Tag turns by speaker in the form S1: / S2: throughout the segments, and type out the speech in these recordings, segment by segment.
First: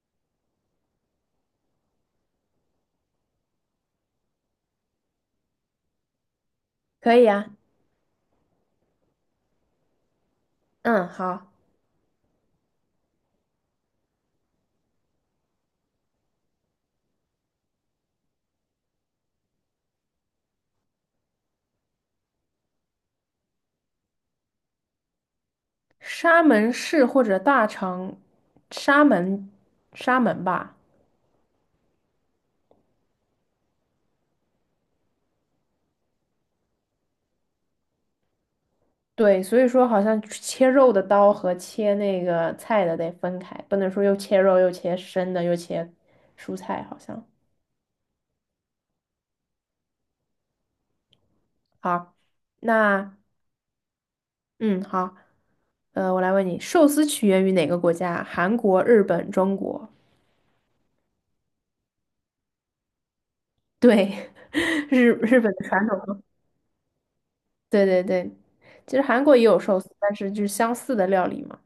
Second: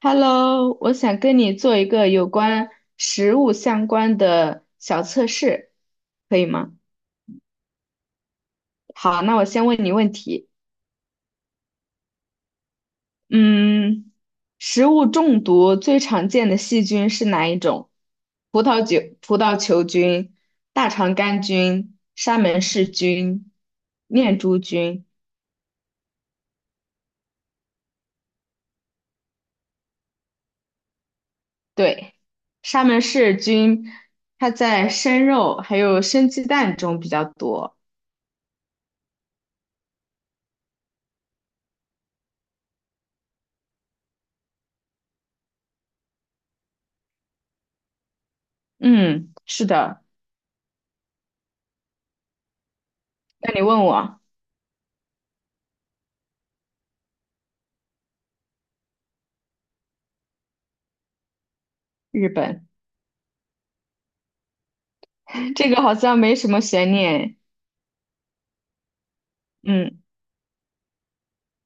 S1: Hello，我想跟你做一个有关食物相关的小测试，可以吗？
S2: 可以啊。
S1: 好，那我先问你问题。
S2: 嗯，好。
S1: 嗯，食物中毒最常见的细菌是哪一种？葡萄酒、葡萄球菌、大肠杆菌、沙门氏菌、念珠菌。
S2: 沙门市或者大城，沙门，沙门吧。
S1: 对，沙门氏菌它在生肉还有生鸡蛋中比较多。
S2: 对，所以说好像切肉的刀和切那个菜的得分开，不能说又切肉又切生的又切蔬菜，好像。
S1: 嗯，是的。
S2: 好，那
S1: 那你问我。
S2: 嗯好，我来问你，寿司起源于哪个国家？韩国、日本、中国？
S1: 日本，
S2: 对，日本的
S1: 这个
S2: 传
S1: 好像
S2: 统。
S1: 没什么悬念。
S2: 对对对，其实韩国也有寿司，
S1: 嗯
S2: 但是就是相似的料理嘛。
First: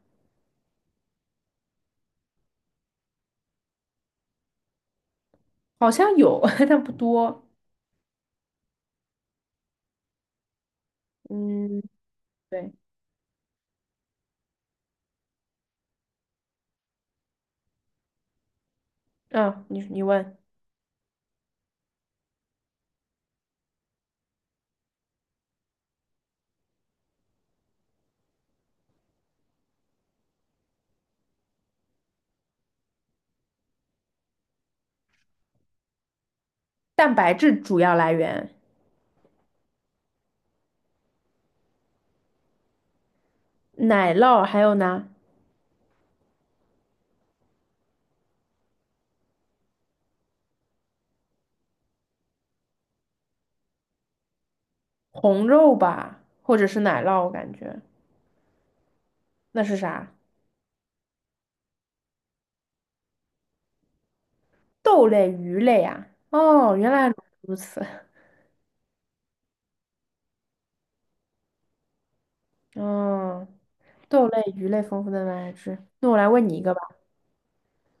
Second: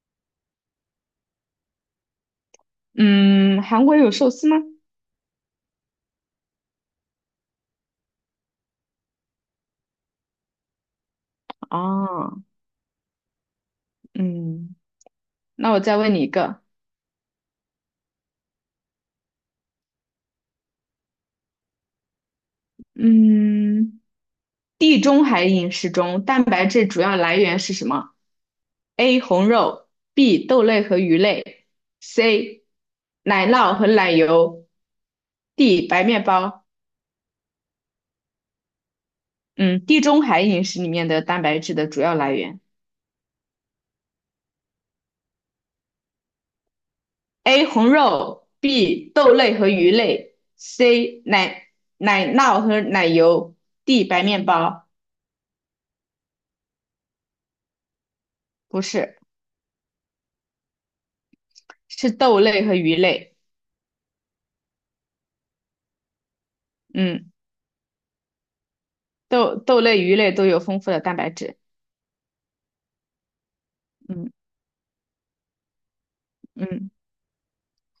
S1: 嗯，韩国有寿司吗？
S2: 好像有，但不多。嗯，
S1: 哦，
S2: 对。
S1: 嗯，那我再问你一个，
S2: 嗯，你问，
S1: 嗯，地中海饮食中蛋白质主要来源是什么？A. 红肉，B. 豆类和鱼类，C. 奶酪和奶油，D. 白面包。
S2: 蛋白质主要来源，
S1: 嗯，地中海饮食里面的蛋白质的主要来源。
S2: 奶酪还有呢，
S1: A 红肉，B 豆类和鱼类，C 奶酪和奶油，D 白面包。
S2: 红肉吧，或者是奶酪，我感觉
S1: 不是，
S2: 那是啥？
S1: 是豆类和鱼类。
S2: 豆类、鱼类啊。哦，原来
S1: 嗯，
S2: 如此。
S1: 豆类、鱼类都有丰富的蛋白质。
S2: 嗯，豆
S1: 嗯
S2: 类、鱼类丰富的蛋白质。那我来问你一个吧。
S1: 嗯，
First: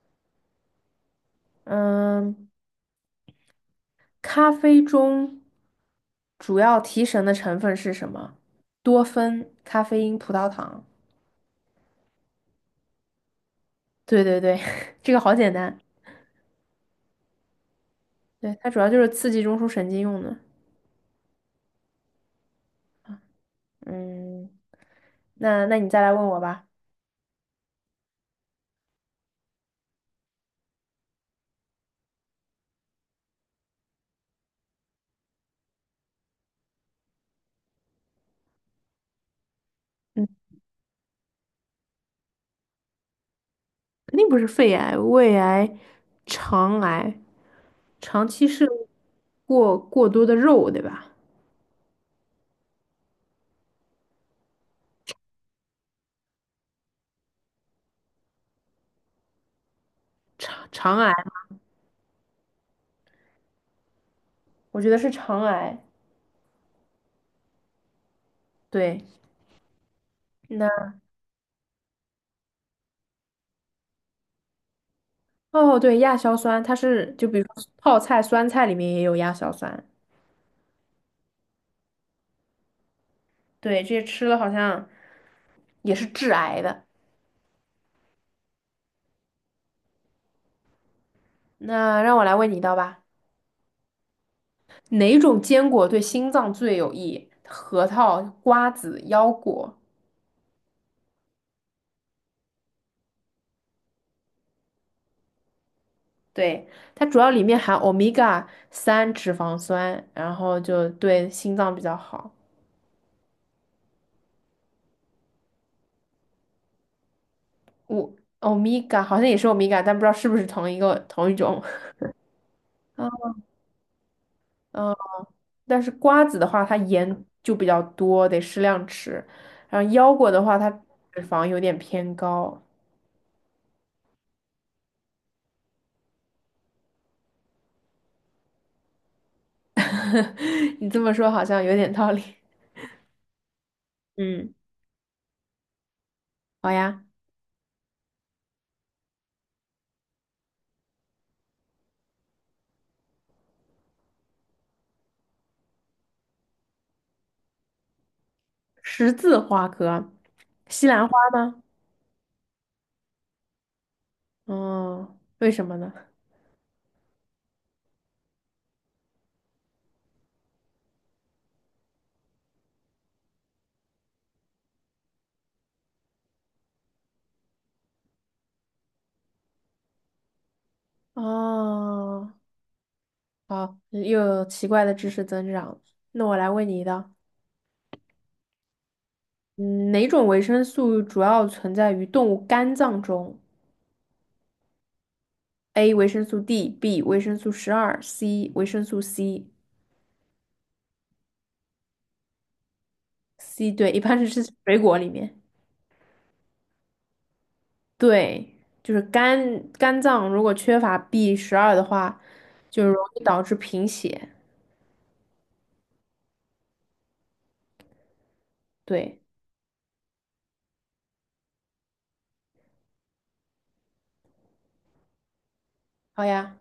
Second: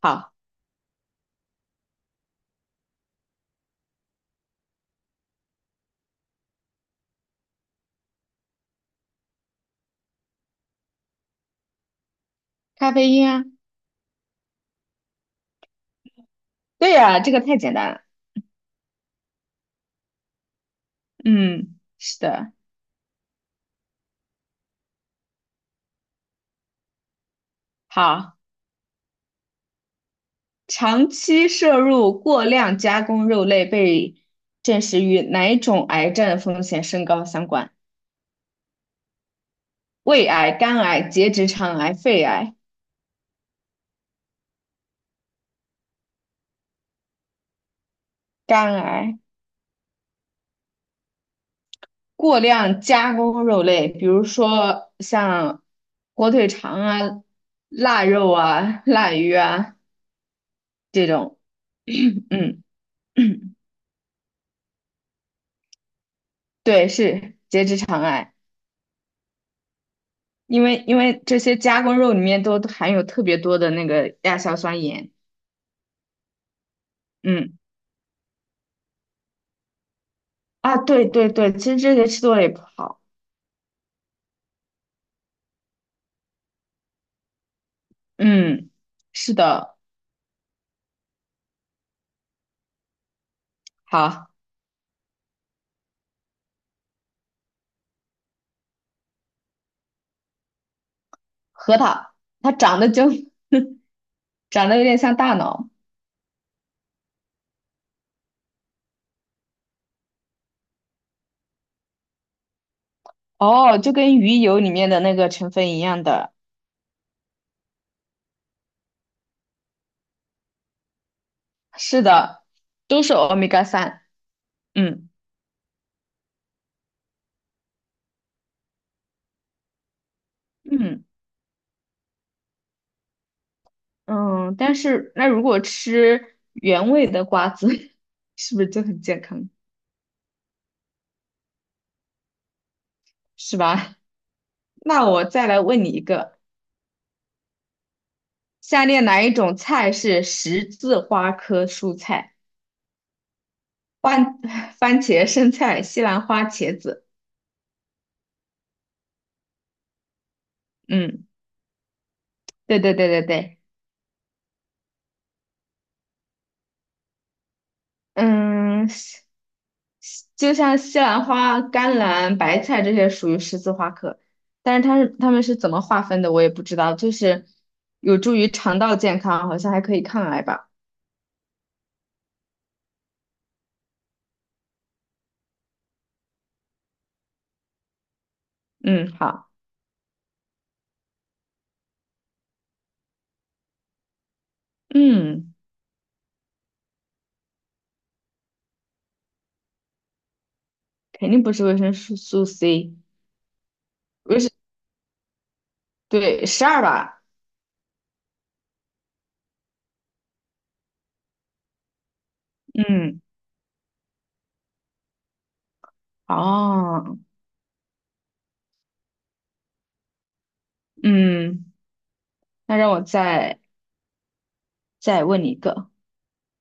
S1: 好，
S2: 嗯，咖啡中主要提神的成分是什么？多酚、咖啡因、葡萄糖。
S1: 咖啡因啊，
S2: 对对对，这个好简单。
S1: 对呀、这个太简单了。
S2: 对，它主要就是刺激中枢神经用的。
S1: 嗯，是的，
S2: 嗯，那你再来问我吧。
S1: 好，长期摄入过量加工肉类被证实与哪种癌症风险升高相关？胃
S2: 嗯，
S1: 癌、肝癌、结直肠癌、肺癌。
S2: 肯定不是肺癌、胃癌、肠癌，长期摄
S1: 肝
S2: 入
S1: 癌，
S2: 过多的肉，对吧？
S1: 过量加工肉类，比如说像火腿肠啊、腊肉啊、腊鱼啊
S2: 肠肠
S1: 这
S2: 癌，
S1: 种，嗯，
S2: 我觉得是肠癌。
S1: 对，是结直肠癌，
S2: 对，那
S1: 因为这些加工肉里面都含有特别多的那个亚硝酸盐，
S2: 哦，对，亚硝酸，它是就比如
S1: 嗯，
S2: 说泡菜、酸菜里面也有亚硝酸。
S1: 啊，对对对，其实这些吃多了也不好，
S2: 对，这些吃了好像也是致癌的。
S1: 嗯，是的，
S2: 那让我来问你一道吧。
S1: 好，
S2: 哪种坚果对心脏最有益？核桃、瓜子、腰果。
S1: 核桃它长得就 长得有点像大脑，
S2: 对，它主要里面含欧米伽三脂肪酸，然后就对心脏比较好。
S1: 哦，就跟鱼油里面的那个成分一样的，
S2: 我欧米伽好像也是欧米伽，但不知道是不是同一种。
S1: 是的，都是
S2: 嗯
S1: 欧米伽三。
S2: 嗯，
S1: 嗯
S2: 但是瓜子的话，它盐就比较多，得适量吃。然后腰果的话，它
S1: 嗯
S2: 脂肪有点偏高。
S1: 嗯，但是那如果吃原味的瓜子，是不是就很健康？
S2: 你这么说好像有点道理。
S1: 是吧？
S2: 嗯，
S1: 那我再来问你一个，
S2: 好呀。
S1: 下列哪一种菜是十字花科蔬菜？番 番茄、生菜、西兰花、茄子。
S2: 十字花科，西兰花
S1: 嗯，
S2: 吗？
S1: 对对对对对。
S2: 哦，为什么呢？
S1: 嗯，西就像西兰花、甘蓝、白菜这些属于十字花科，但是它们是怎么划分的，我也不知道。就是有助于肠道健康，好像还可以抗癌吧。
S2: 哦，好，又有奇怪的知识增长。那我来问你一道，
S1: 嗯，好，
S2: 嗯，哪种维生素主要存在于动物肝脏中
S1: 嗯，
S2: ？A. 维生素 D，B. 维生素12，C. 维生素 C。
S1: 肯定不是维生素 C，
S2: C 对，一般是
S1: 维生，
S2: 吃水果里面。
S1: 对，12吧。
S2: 对，就是肝脏如果缺乏 B12的话，就容
S1: 嗯，
S2: 易导致贫血。
S1: 哦，
S2: 对，
S1: 嗯，那让我再问你一个，
S2: 好呀。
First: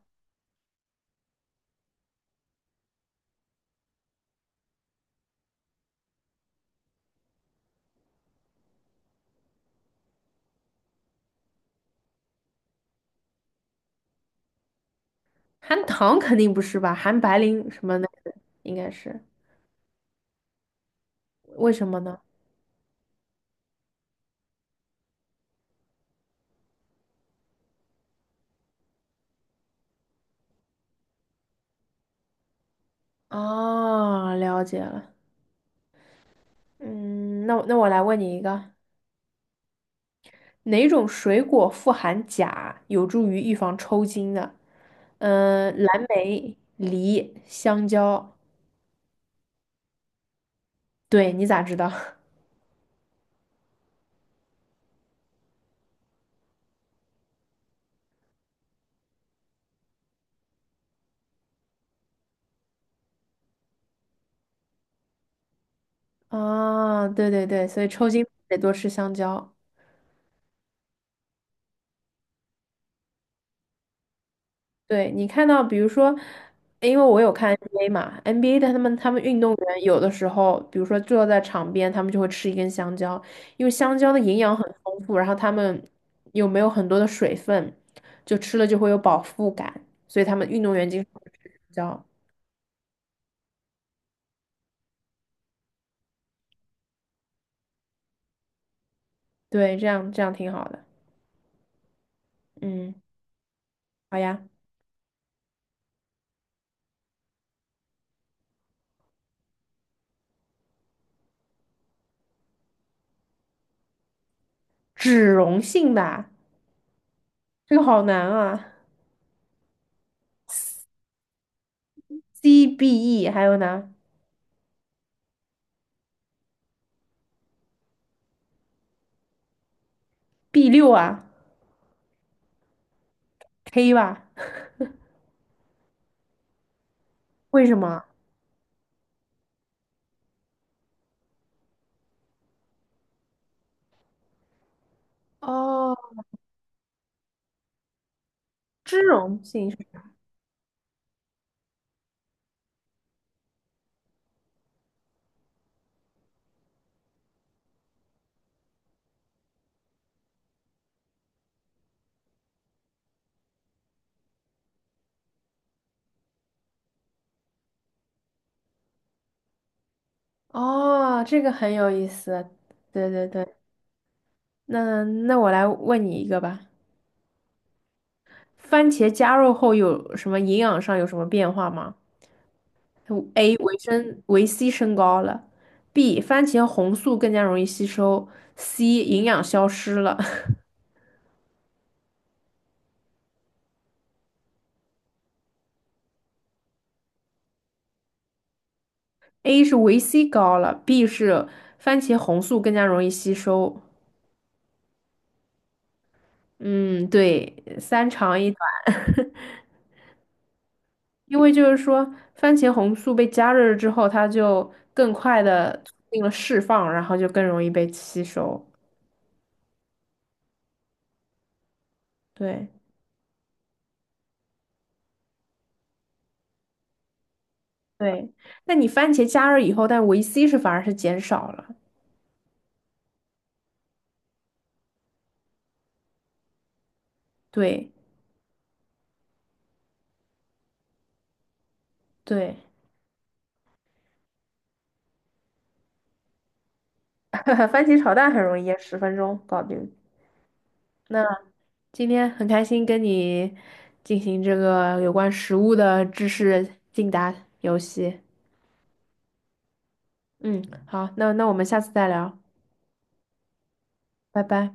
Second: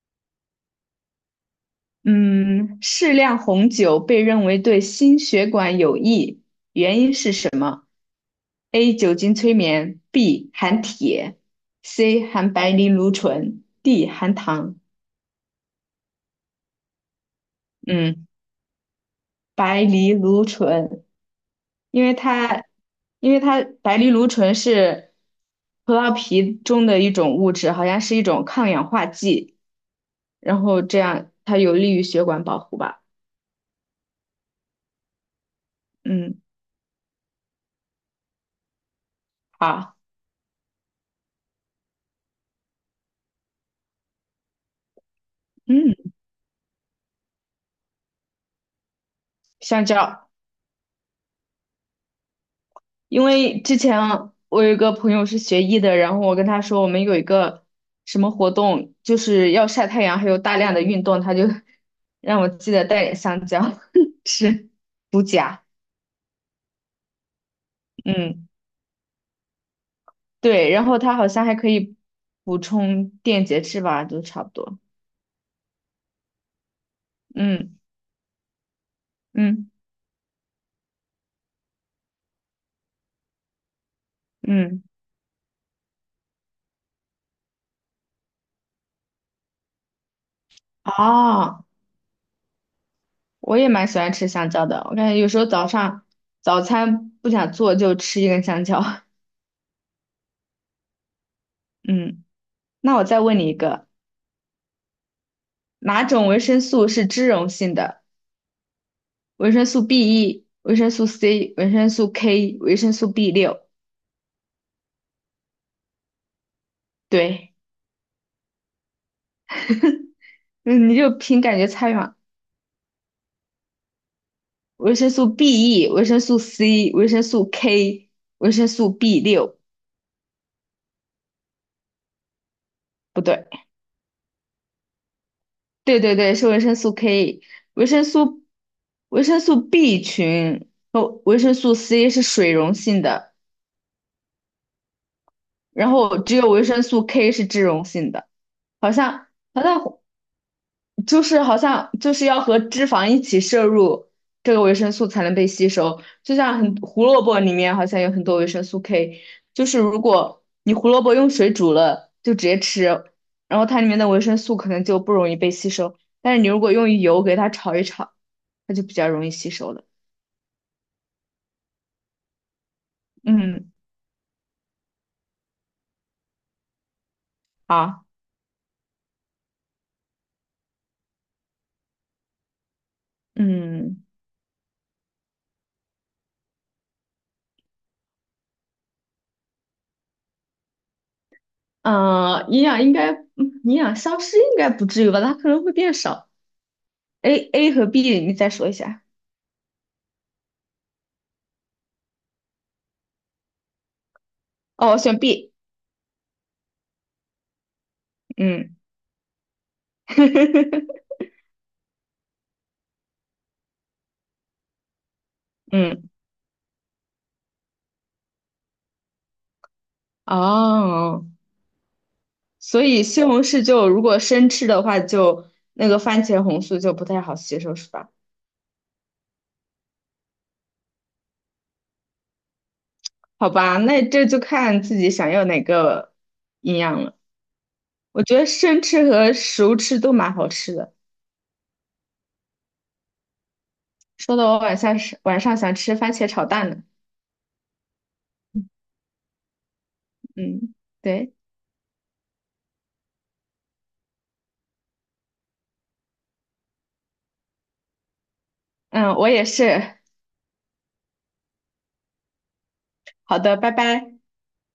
S1: 嗯，适量红酒被认为对心血管有益，原因是什么？：A. 酒精催眠；B. 含铁；C. 含白藜芦醇；D. 含糖。
S2: 含糖肯定不是吧？含白磷什么那
S1: 嗯，
S2: 个应该是，
S1: 白藜芦醇，
S2: 为什么
S1: 因为
S2: 呢？
S1: 它，因为它白藜芦醇是葡萄皮中的一种物质，好像是一种抗氧化剂，然后这样它有利于血管保护吧。
S2: 哦，了解了。
S1: 嗯，
S2: 嗯，那我来问你一个，
S1: 好，
S2: 哪种水果富含钾，有助于预防抽筋的？嗯、
S1: 嗯，
S2: 蓝莓、梨、香蕉。
S1: 香蕉。
S2: 对，你咋知道？
S1: 因为之前我有一个朋友是学医的，然后我跟他说我们有一个什么活动，就是要晒太阳，还有大量的运动，他就 让我记得带点香蕉 吃，补钾。
S2: 啊、对对对，所以抽筋
S1: 嗯，
S2: 得多吃香蕉。
S1: 对，然后它好像还可以补充电解质吧，都差不多。
S2: 对，你看到，比如说，因为我有看
S1: 嗯
S2: NBA 嘛，NBA 的他们运动
S1: 嗯
S2: 员有的时候，比如说坐在场边，他们就会吃一根香蕉，因为香蕉的营养很
S1: 嗯，
S2: 丰富，然后他们又没有很多的水分，就吃了就会有饱腹感，所以他们运动员经常会吃香
S1: 哦，
S2: 蕉。
S1: 我也蛮喜欢吃香蕉的，我感觉有时候早上早餐不想做就吃一根香蕉。
S2: 对，这样挺好的。
S1: 嗯，
S2: 嗯，
S1: 那我再问你一个。
S2: 好呀，
S1: 哪种维生素是脂溶性的？维生素 B1、维生素 C、维生素 K、维生素 b 六。
S2: 脂溶性吧，
S1: 对，
S2: 这个好难啊
S1: 嗯，你就凭感觉猜嘛。
S2: ，CBE 还有呢
S1: 维生素 BE、维生素 C、维生素 K、维生素 b 六，
S2: ，B6啊
S1: 不对，
S2: ，K 吧，
S1: 对对对，是维生素 K、
S2: 为什
S1: 维
S2: 么？
S1: 生素维生素 B 群和维生素 C 是水溶性的，然
S2: 哦，
S1: 后只有维生素 K 是脂溶性的，好
S2: 脂
S1: 像
S2: 溶
S1: 好
S2: 性。
S1: 像就是好像就是要和脂肪一起摄入这个维生素才能被吸收，就像胡萝卜里面好像有很多维生素 K，就是如果你胡萝卜用水煮了就直接吃，然后它里面的维生素可能就不容易被吸收，但是你如果用油给它炒一炒，它就比较容易吸收了。
S2: 哦，这个很有意思。对对对，
S1: 嗯，
S2: 那我来问你一个吧。
S1: 好，
S2: 番茄加热后有什么营养上有什么变化吗？A. 维
S1: 嗯，
S2: 生维 C 升高了，B. 番茄红素更加容易吸收，C. 营养消失了。
S1: 营养消失应该不至于吧？它可能会变少。A 和 B 你再说一下。
S2: A 是维 C 高了，B 是番茄红素更加容易吸收。
S1: 哦，我选 B。
S2: 嗯，对，三长一。
S1: 嗯。
S2: 因为就是说，番茄红素被加热了之后，它就更快的促
S1: 嗯，
S2: 进了释放，然后就更容易被吸收。
S1: 哦，
S2: 对
S1: 所以西红柿就如果生吃的话就，那个番茄红素就不太好吸收，是吧？
S2: 对，那你番茄加热以后，但维 C 是反而是减少了。
S1: 好吧，那这就看自己想要哪个营养了。
S2: 对
S1: 我觉得生吃和熟吃都蛮好吃的，
S2: 对，
S1: 说的我晚上想吃番茄炒蛋呢。
S2: 番茄炒蛋很容易耶，10分钟搞定。
S1: 嗯，
S2: 那
S1: 对，
S2: 今天很开心跟你进行这个有关食物的知识竞答游戏。
S1: 嗯，我也是。
S2: 嗯，好，那我们下次再聊，
S1: 好的，拜拜。
S2: 拜拜。